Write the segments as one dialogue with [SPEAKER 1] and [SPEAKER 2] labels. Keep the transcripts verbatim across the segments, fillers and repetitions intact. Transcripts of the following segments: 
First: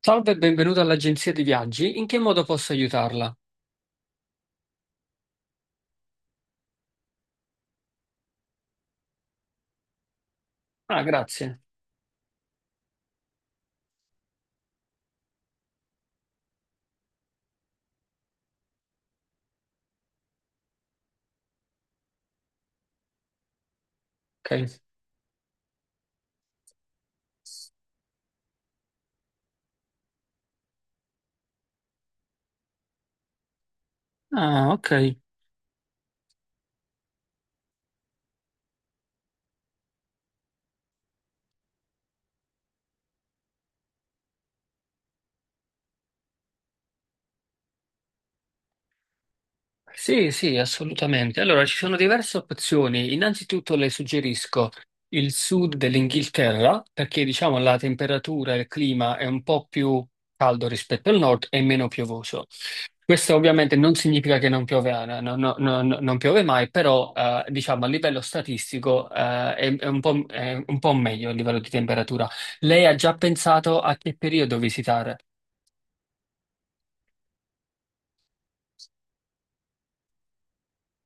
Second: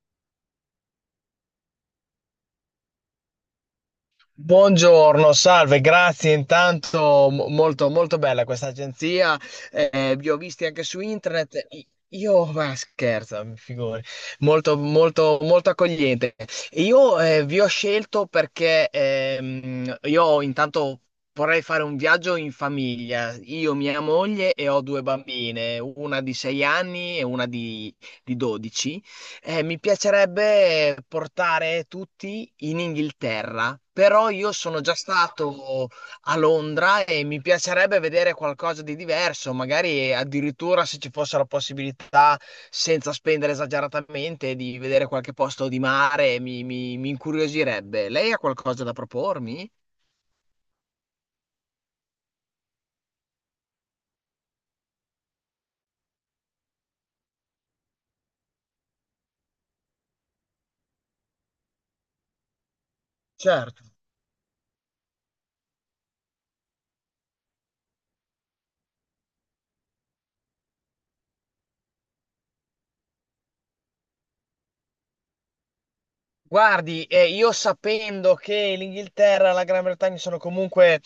[SPEAKER 1] Salve e benvenuto all'agenzia di viaggi. In che modo posso aiutarla?
[SPEAKER 2] Buongiorno, salve, grazie intanto, mo- molto, molto bella questa agenzia, eh, vi ho visti anche su
[SPEAKER 1] Ah, grazie.
[SPEAKER 2] internet, I- io, ma scherzo, mi figuri, molto, molto, molto accogliente. Io eh, vi ho scelto perché ehm, io intanto vorrei fare un viaggio in famiglia, io, mia moglie e
[SPEAKER 1] Ok.
[SPEAKER 2] ho due bambine, una di sei anni e una di, di dodici. Eh, mi piacerebbe portare tutti in Inghilterra, però io
[SPEAKER 1] Ah,
[SPEAKER 2] sono
[SPEAKER 1] ok.
[SPEAKER 2] già stato a Londra e mi piacerebbe vedere qualcosa di diverso, magari addirittura se ci fosse la possibilità, senza spendere esageratamente, di vedere qualche posto di mare, mi, mi mi incuriosirebbe. Lei ha qualcosa da propormi?
[SPEAKER 1] Sì, sì, assolutamente. Allora, ci sono diverse opzioni. Innanzitutto le suggerisco il sud dell'Inghilterra, perché diciamo la temperatura e il clima è un po' più caldo rispetto al nord e meno piovoso. Questo ovviamente
[SPEAKER 2] Certo.
[SPEAKER 1] non significa che non piove, eh, no- no- no- no- non piove mai, però eh, diciamo a livello statistico eh, è, è un po', m- è un po' meglio a livello di temperatura. Lei ha già pensato a che periodo visitare?
[SPEAKER 2] Guardi, eh, io sapendo che l'Inghilterra e la Gran Bretagna sono comunque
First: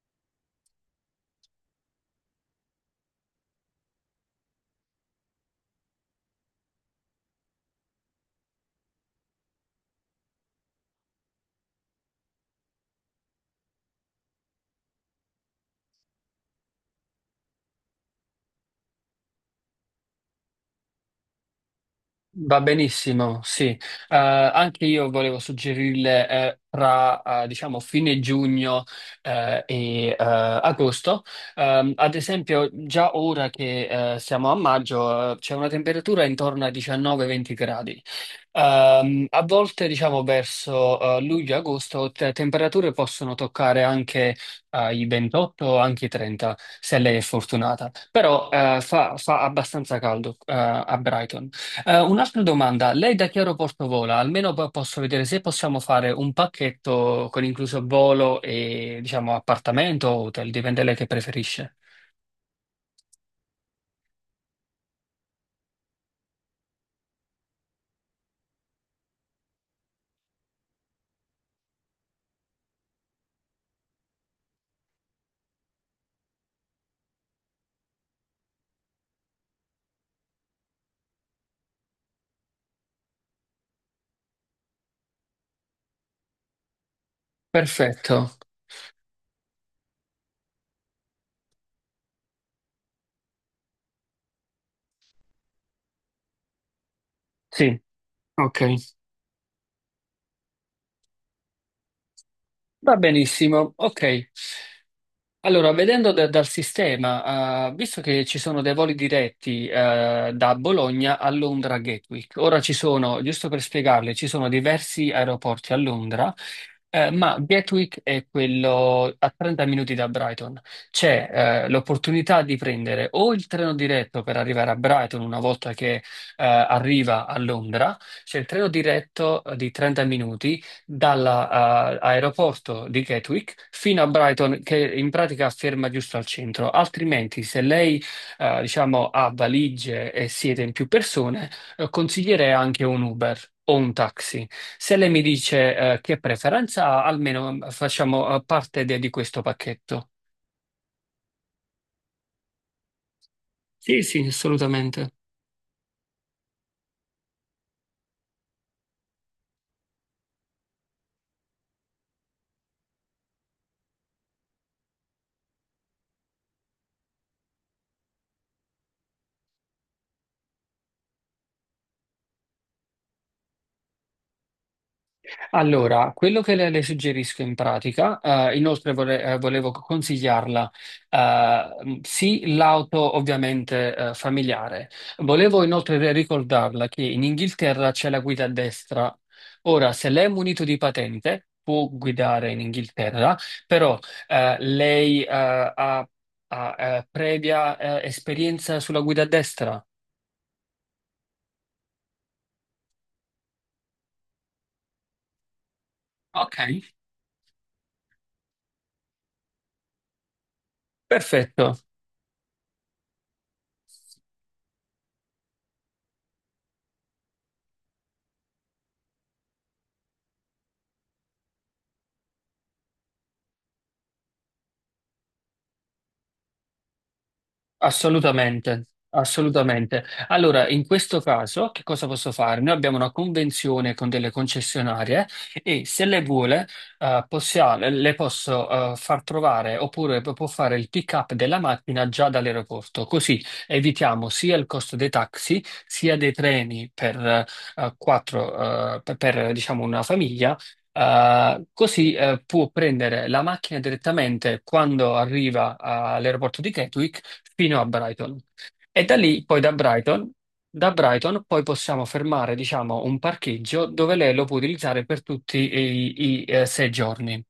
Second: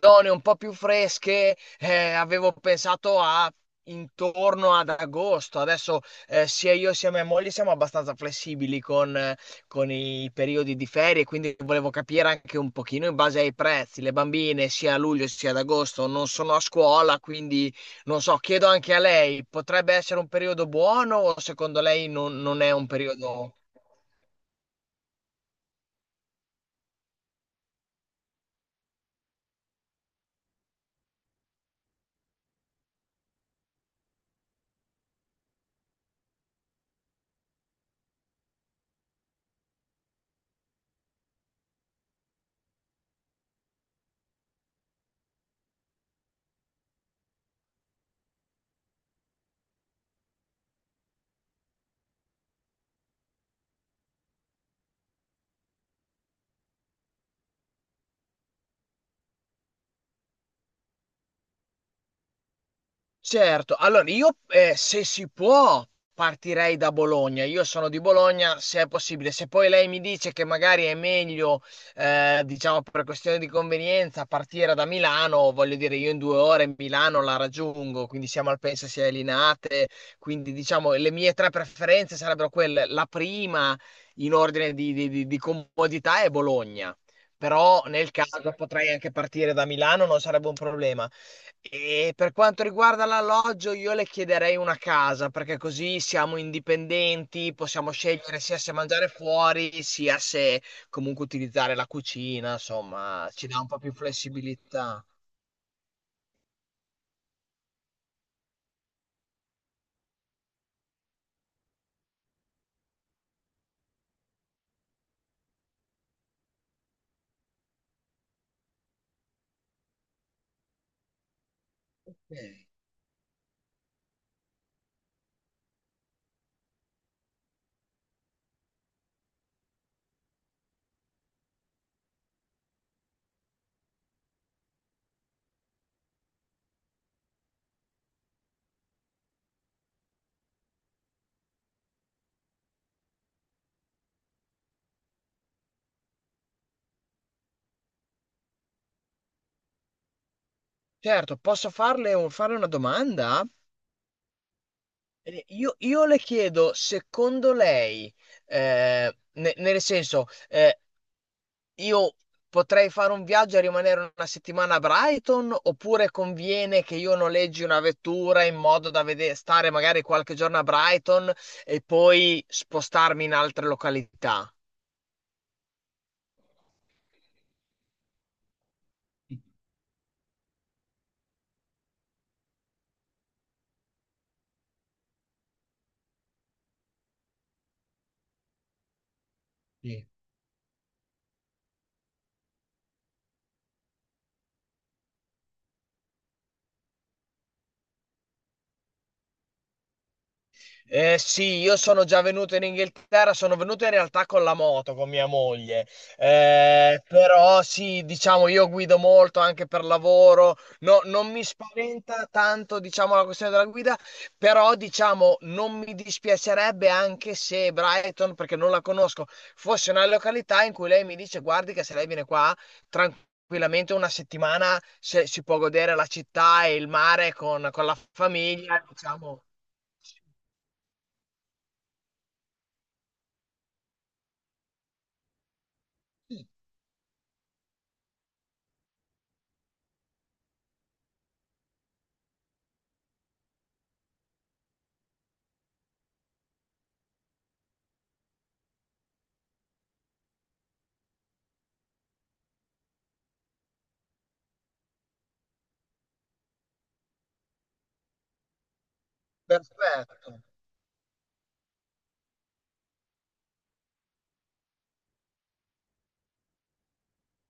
[SPEAKER 2] zone un po' più fresche, eh, avevo pensato a intorno ad agosto. Adesso eh, sia io sia mia moglie siamo abbastanza flessibili con, eh, con i periodi di ferie, quindi volevo capire anche un pochino in base ai prezzi. Le bambine sia a luglio sia ad agosto non sono a scuola, quindi non so, chiedo anche a lei, potrebbe essere un periodo buono o secondo lei non non
[SPEAKER 1] Va
[SPEAKER 2] è un
[SPEAKER 1] benissimo,
[SPEAKER 2] periodo...
[SPEAKER 1] sì. Eh, anche io volevo suggerirle eh, tra eh, diciamo fine giugno eh, e eh, agosto. Ehm, ad esempio, già ora che eh, siamo a maggio, eh, c'è una temperatura intorno ai diciannove venti gradi. Ehm, a volte, diciamo, verso eh, luglio-agosto, te- temperature possono toccare anche eh, i ventotto, anche i trenta, se lei è fortunata. Però eh, fa, fa abbastanza caldo eh, a Brighton. Eh, un'altra domanda, lei da che aeroporto vola? Almeno po- posso vedere se possiamo fare un pacchetto con incluso volo e diciamo appartamento o hotel, dipende lei che preferisce.
[SPEAKER 2] Certo, allora io eh, se si può partirei da Bologna, io sono di Bologna se è possibile, se poi lei mi dice che magari è meglio, eh, diciamo per questione di convenienza, partire da Milano, voglio dire io in due ore Milano la raggiungo, quindi siamo al penso sia a Linate, quindi diciamo le mie tre preferenze sarebbero quelle, la prima in ordine di, di di- di comodità è Bologna, però nel
[SPEAKER 1] Perfetto,
[SPEAKER 2] caso potrei anche partire da Milano, non sarebbe un problema. E per quanto riguarda l'alloggio, io le chiederei una casa, perché così siamo indipendenti,
[SPEAKER 1] sì,
[SPEAKER 2] possiamo scegliere sia
[SPEAKER 1] ok,
[SPEAKER 2] se mangiare fuori, sia se comunque utilizzare la cucina,
[SPEAKER 1] va
[SPEAKER 2] insomma, ci dà un
[SPEAKER 1] benissimo,
[SPEAKER 2] po' più
[SPEAKER 1] ok.
[SPEAKER 2] flessibilità.
[SPEAKER 1] Allora, vedendo da- dal sistema, eh, visto che ci sono dei voli diretti, eh, da Bologna a Londra Gatwick, ora ci sono, giusto per spiegarle, ci sono diversi aeroporti a Londra, eh, ma Gatwick è quello a trenta minuti da Brighton. C'è, eh,
[SPEAKER 2] Ok.
[SPEAKER 1] l'opportunità di prendere o il treno diretto per arrivare a Brighton una volta che, eh, arriva a Londra, c'è il treno diretto eh, di trenta minuti dall'aeroporto di Gatwick fino a Brighton, che in pratica ferma giusto al centro. Altrimenti, se lei, eh, diciamo, ha valigie e siete in più persone, eh, consiglierei anche un Uber. O un taxi. Se lei mi dice, eh, che preferenza ha, almeno eh, facciamo, eh, parte de- di questo pacchetto.
[SPEAKER 2] Certo, posso farle un- fare una domanda?
[SPEAKER 1] Sì, sì, assolutamente.
[SPEAKER 2] Eh, Io, io le chiedo, secondo lei, eh, ne- nel senso, eh, io potrei fare un viaggio e rimanere una settimana a Brighton, oppure conviene che io noleggi una vettura in modo da vede- stare magari qualche giorno a Brighton e poi spostarmi in altre località?
[SPEAKER 1] Allora, quello che le, le suggerisco in pratica, eh, inoltre vole- eh, volevo consigliarla, eh, sì, l'auto ovviamente eh, familiare. Volevo inoltre ricordarla che in Inghilterra c'è la guida a destra. Ora, se lei è munito di patente, può guidare in Inghilterra, però eh, lei eh, ha, ha, eh, previa eh, esperienza sulla guida a destra.
[SPEAKER 2] Eh sì, io sono già venuto in Inghilterra, sono venuto in realtà con la moto, con mia moglie.
[SPEAKER 1] Ok,
[SPEAKER 2] Eh, però sì, diciamo io guido molto anche per lavoro. No, non mi
[SPEAKER 1] perfetto.
[SPEAKER 2] spaventa tanto diciamo la questione della guida, però diciamo non mi dispiacerebbe anche se Brighton, perché non la conosco, fosse una località in cui lei mi dice guardi che se lei viene qua tranquillamente una settimana se- si può godere la città e il mare con, con la famiglia,
[SPEAKER 1] Assolutamente,
[SPEAKER 2] diciamo.
[SPEAKER 1] assolutamente. Allora, in questo caso, che cosa posso fare? Noi abbiamo una convenzione con delle concessionarie e se le vuole, eh, possia- le posso, eh, far trovare oppure p- può fare il pick-up della macchina già dall'aeroporto. Così evitiamo sia il costo dei taxi, sia dei treni per, eh, quattro, eh, per, per, diciamo, una famiglia. Uh, così eh, può prendere la macchina direttamente quando arriva all'aeroporto di Gatwick fino a Brighton. E da lì, poi da Brighton,
[SPEAKER 2] Perfetto,
[SPEAKER 1] da Brighton poi possiamo fermare, diciamo, un parcheggio dove lei lo può utilizzare per tutti i, i, eh, sei giorni.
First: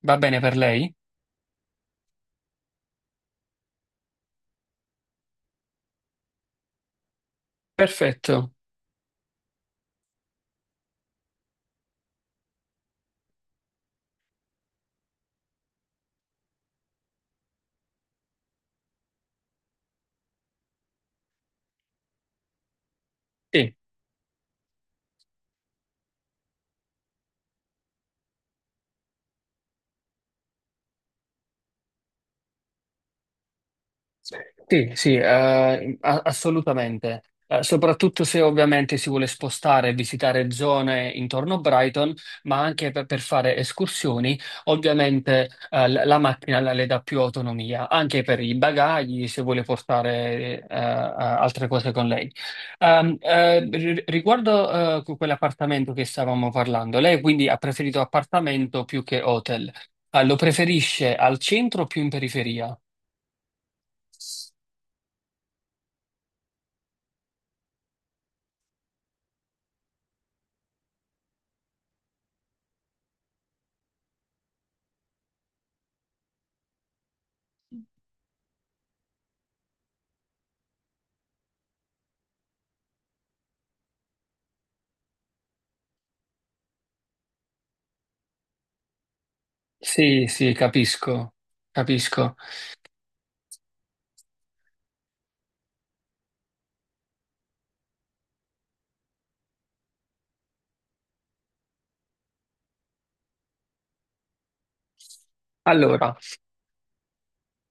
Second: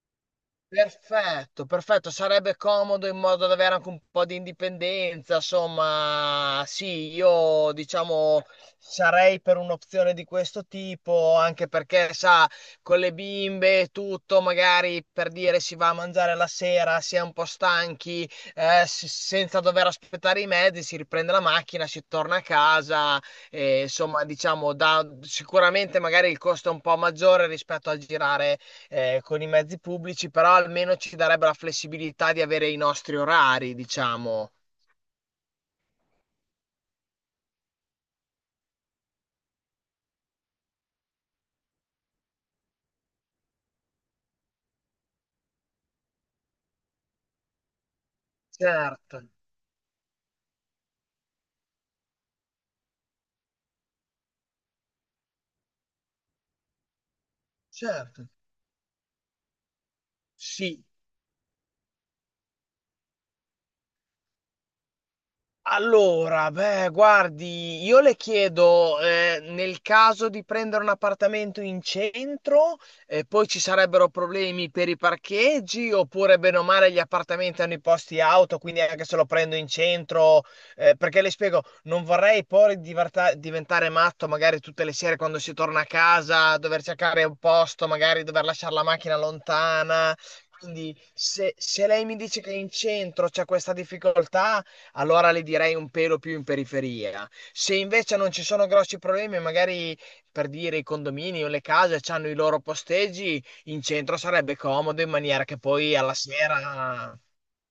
[SPEAKER 1] Va bene per lei?
[SPEAKER 2] perfetto, perfetto. Sarebbe comodo in modo da avere anche un po' di indipendenza. Insomma, sì, io diciamo
[SPEAKER 1] Perfetto.
[SPEAKER 2] sarei per un'opzione di questo tipo, anche perché, sa, con le bimbe e tutto, magari per dire si va a mangiare la sera, si è un po' stanchi, eh, s- senza dover aspettare i mezzi, si riprende la macchina, si torna a casa.
[SPEAKER 1] Sì.
[SPEAKER 2] E, insomma, diciamo, da, sicuramente magari il costo è un po' maggiore rispetto al girare eh, con i mezzi pubblici, però almeno ci darebbe la flessibilità di avere i nostri orari, diciamo.
[SPEAKER 1] Sì, sì, eh, a- assolutamente. Eh, soprattutto se ovviamente si vuole spostare e visitare zone intorno a Brighton, ma anche per, per fare escursioni, ovviamente eh, la la macchina la- le dà più autonomia, anche per i
[SPEAKER 2] Certo,
[SPEAKER 1] bagagli, se vuole portare eh, eh, altre cose con lei. Ehm, eh, ri- riguardo eh, que- quell'appartamento che stavamo parlando, lei quindi ha preferito
[SPEAKER 2] certo.
[SPEAKER 1] appartamento più che hotel. Eh, lo
[SPEAKER 2] Sì,
[SPEAKER 1] preferisce al centro o più in periferia?
[SPEAKER 2] allora, beh, guardi, io le chiedo, eh, nel caso di prendere un appartamento in centro, eh, poi ci sarebbero problemi per i parcheggi, oppure bene o male gli appartamenti hanno i posti auto, quindi anche se lo prendo in centro, eh, perché le spiego, non vorrei poi divarta- diventare matto magari tutte le sere quando si torna a casa, dover cercare un posto, magari dover lasciare la macchina lontana.
[SPEAKER 1] Sì, sì,
[SPEAKER 2] Quindi
[SPEAKER 1] capisco,
[SPEAKER 2] se, se lei mi
[SPEAKER 1] capisco.
[SPEAKER 2] dice che in centro c'è questa difficoltà, allora li direi un pelo più in periferia. Se invece non ci sono grossi problemi, magari per dire i condomini o le case hanno i loro posteggi, in centro sarebbe comodo in maniera che poi alla
[SPEAKER 1] Allora,
[SPEAKER 2] sera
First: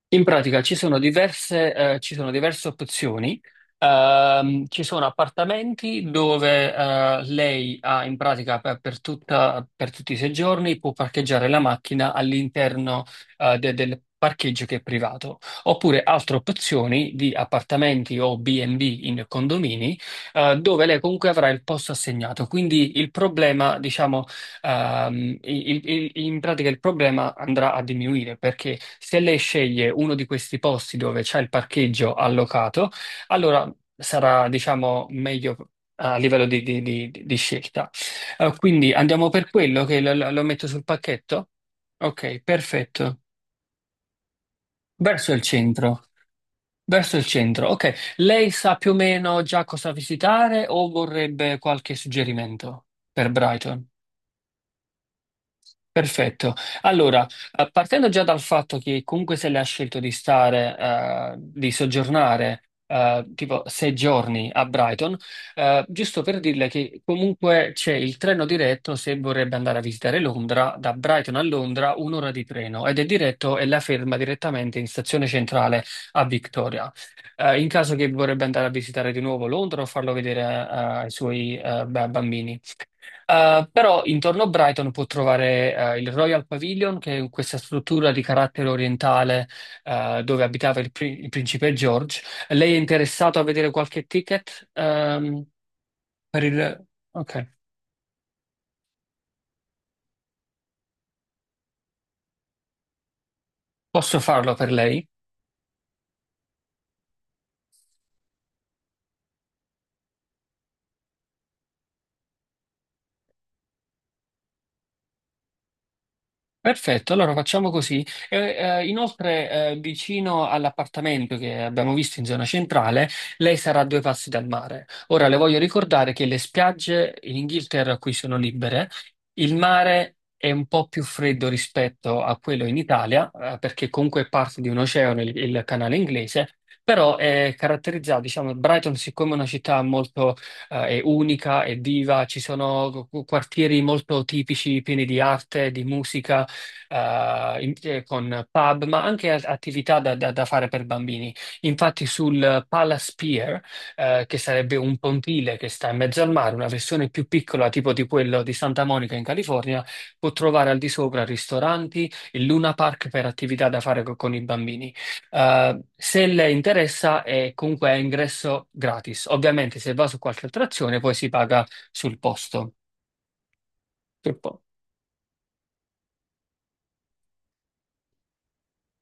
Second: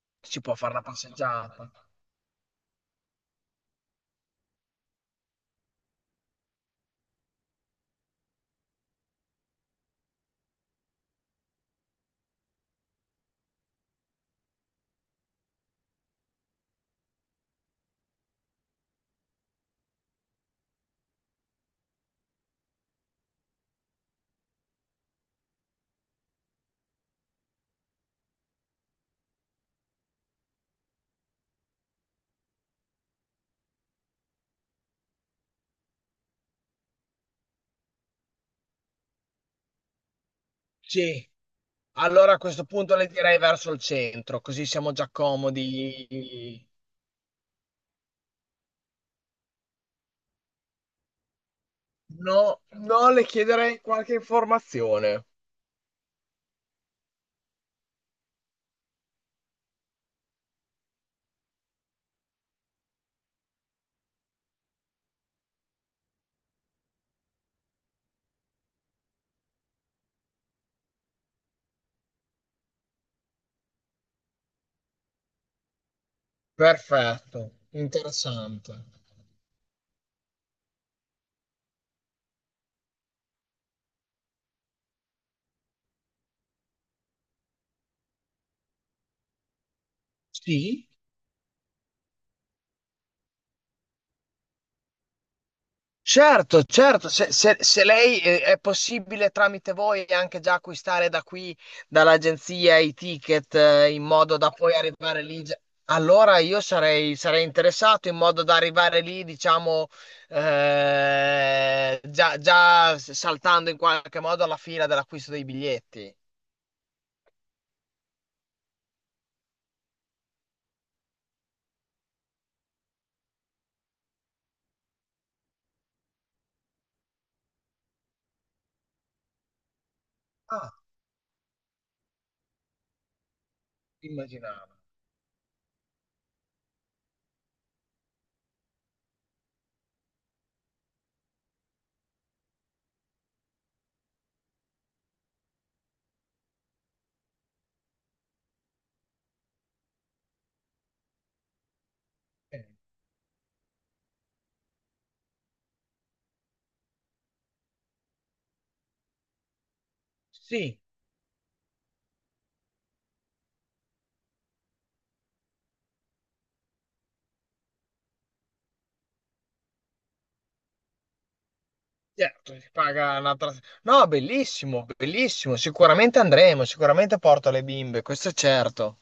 [SPEAKER 1] in
[SPEAKER 2] si può
[SPEAKER 1] pratica
[SPEAKER 2] fare
[SPEAKER 1] ci
[SPEAKER 2] una
[SPEAKER 1] sono diverse,
[SPEAKER 2] passeggiata.
[SPEAKER 1] eh, ci sono diverse opzioni. Ehm, ci sono appartamenti dove eh, lei ha in pratica per, per tutta- per tutti i sei giorni può parcheggiare la macchina all'interno eh, de- del parcheggio che è privato. Oppure altre opzioni di appartamenti o B and B in condomini eh, dove lei comunque avrà il posto assegnato. Quindi il problema, diciamo. Ehm, il- il- in pratica il problema andrà a diminuire perché se lei sceglie uno di questi posti dove c'è il parcheggio allocato, allora sarà, diciamo, meglio a livello di, di- di- di scelta. Eh, quindi andiamo per quello che lo, lo- lo metto sul
[SPEAKER 2] Sì,
[SPEAKER 1] pacchetto?
[SPEAKER 2] allora a
[SPEAKER 1] Ok,
[SPEAKER 2] questo punto le
[SPEAKER 1] perfetto.
[SPEAKER 2] direi verso il centro, così siamo già
[SPEAKER 1] Verso il centro.
[SPEAKER 2] comodi.
[SPEAKER 1] Verso il centro. Ok, lei sa più o meno già cosa visitare o vorrebbe qualche
[SPEAKER 2] No,
[SPEAKER 1] suggerimento
[SPEAKER 2] no, le
[SPEAKER 1] per
[SPEAKER 2] chiederei
[SPEAKER 1] Brighton?
[SPEAKER 2] qualche informazione.
[SPEAKER 1] Perfetto. Allora, eh, partendo già dal fatto che comunque se lei ha scelto di stare, eh, di soggiornare, eh, tipo sei giorni a Brighton, eh, giusto per dirle che comunque c'è il treno diretto se vorrebbe andare a visitare Londra, da Brighton a Londra un'ora di treno ed è diretto e la ferma direttamente in stazione centrale a Victoria.
[SPEAKER 2] Perfetto,
[SPEAKER 1] Eh, in caso che vorrebbe andare a
[SPEAKER 2] interessante.
[SPEAKER 1] visitare di nuovo Londra o farlo vedere, eh, ai suoi, eh, ba- bambini. Eh, però intorno a Brighton può trovare eh, il Royal Pavilion, che è questa struttura di carattere orientale eh, dove abitava
[SPEAKER 2] Sì?
[SPEAKER 1] il, pri- il principe George. Lei è interessato a vedere qualche ticket ehm, per
[SPEAKER 2] Certo,
[SPEAKER 1] il...
[SPEAKER 2] certo, se,
[SPEAKER 1] Ok,
[SPEAKER 2] se- se lei eh, è possibile tramite voi anche già acquistare da qui, dall'agenzia, i ticket eh, in
[SPEAKER 1] posso
[SPEAKER 2] modo da
[SPEAKER 1] farlo per
[SPEAKER 2] poi
[SPEAKER 1] lei.
[SPEAKER 2] arrivare lì, già- allora io sarei, sarei interessato in modo da arrivare lì, diciamo, eh, già, già saltando in qualche modo alla fila dell'acquisto dei biglietti.
[SPEAKER 1] Perfetto, allora facciamo così. Eh, eh, inoltre, eh, vicino all'appartamento che abbiamo visto in zona centrale, lei sarà a due passi dal mare. Ora le voglio ricordare che le spiagge in Inghilterra qui sono libere, il mare è un
[SPEAKER 2] Ah,
[SPEAKER 1] po' più freddo rispetto a quello in Italia, eh, perché comunque è parte di
[SPEAKER 2] immaginavo.
[SPEAKER 1] un oceano, il, il canale inglese, però è caratterizzato, diciamo, Brighton siccome è una città molto eh, è unica, è viva, ci sono quartieri molto tipici, pieni di arte, di musica eh, in- eh, con pub, ma anche a- attività da, da- da fare per bambini. Infatti, sul
[SPEAKER 2] Eh,
[SPEAKER 1] Palace Pier, eh, che sarebbe un pontile che sta in mezzo al mare, una versione più piccola, tipo di quello di Santa Monica in California, può trovare al
[SPEAKER 2] Sì.
[SPEAKER 1] di sopra ristoranti e Luna Park per attività da fare co- con i bambini. Eh, se le interessa, è comunque a ingresso gratis. Ovviamente, se va su qualche attrazione, poi si paga sul
[SPEAKER 2] Certo, si
[SPEAKER 1] posto.
[SPEAKER 2] paga una tras- no,
[SPEAKER 1] Sul posto.
[SPEAKER 2] bellissimo, bellissimo. Sicuramente andremo, sicuramente porto le bimbe, questo è certo.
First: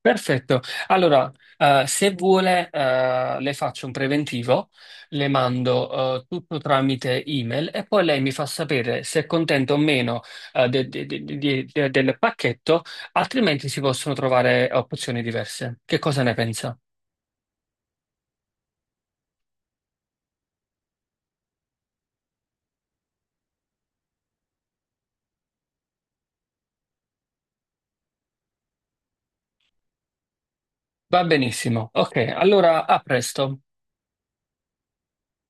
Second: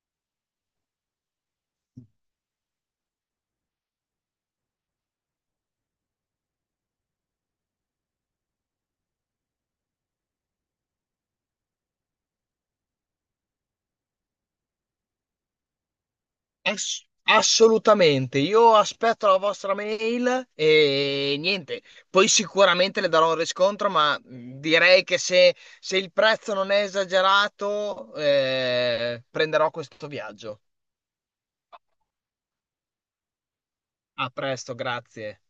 [SPEAKER 1] Perfetto. Allora, eh, se vuole, eh, le faccio un preventivo, le mando, eh, tutto tramite email e poi lei mi fa sapere se è contenta o meno, eh, de- de- de- de- de- del pacchetto, altrimenti si possono trovare opzioni diverse. Che cosa ne pensa?
[SPEAKER 2] Ass- assolutamente. Io aspetto la vostra mail e niente. Poi sicuramente le darò un riscontro, ma mh, direi che se, se il prezzo non è esagerato, eh, prenderò questo viaggio.
[SPEAKER 1] Va benissimo. Ok, allora a presto.
[SPEAKER 2] A presto, grazie.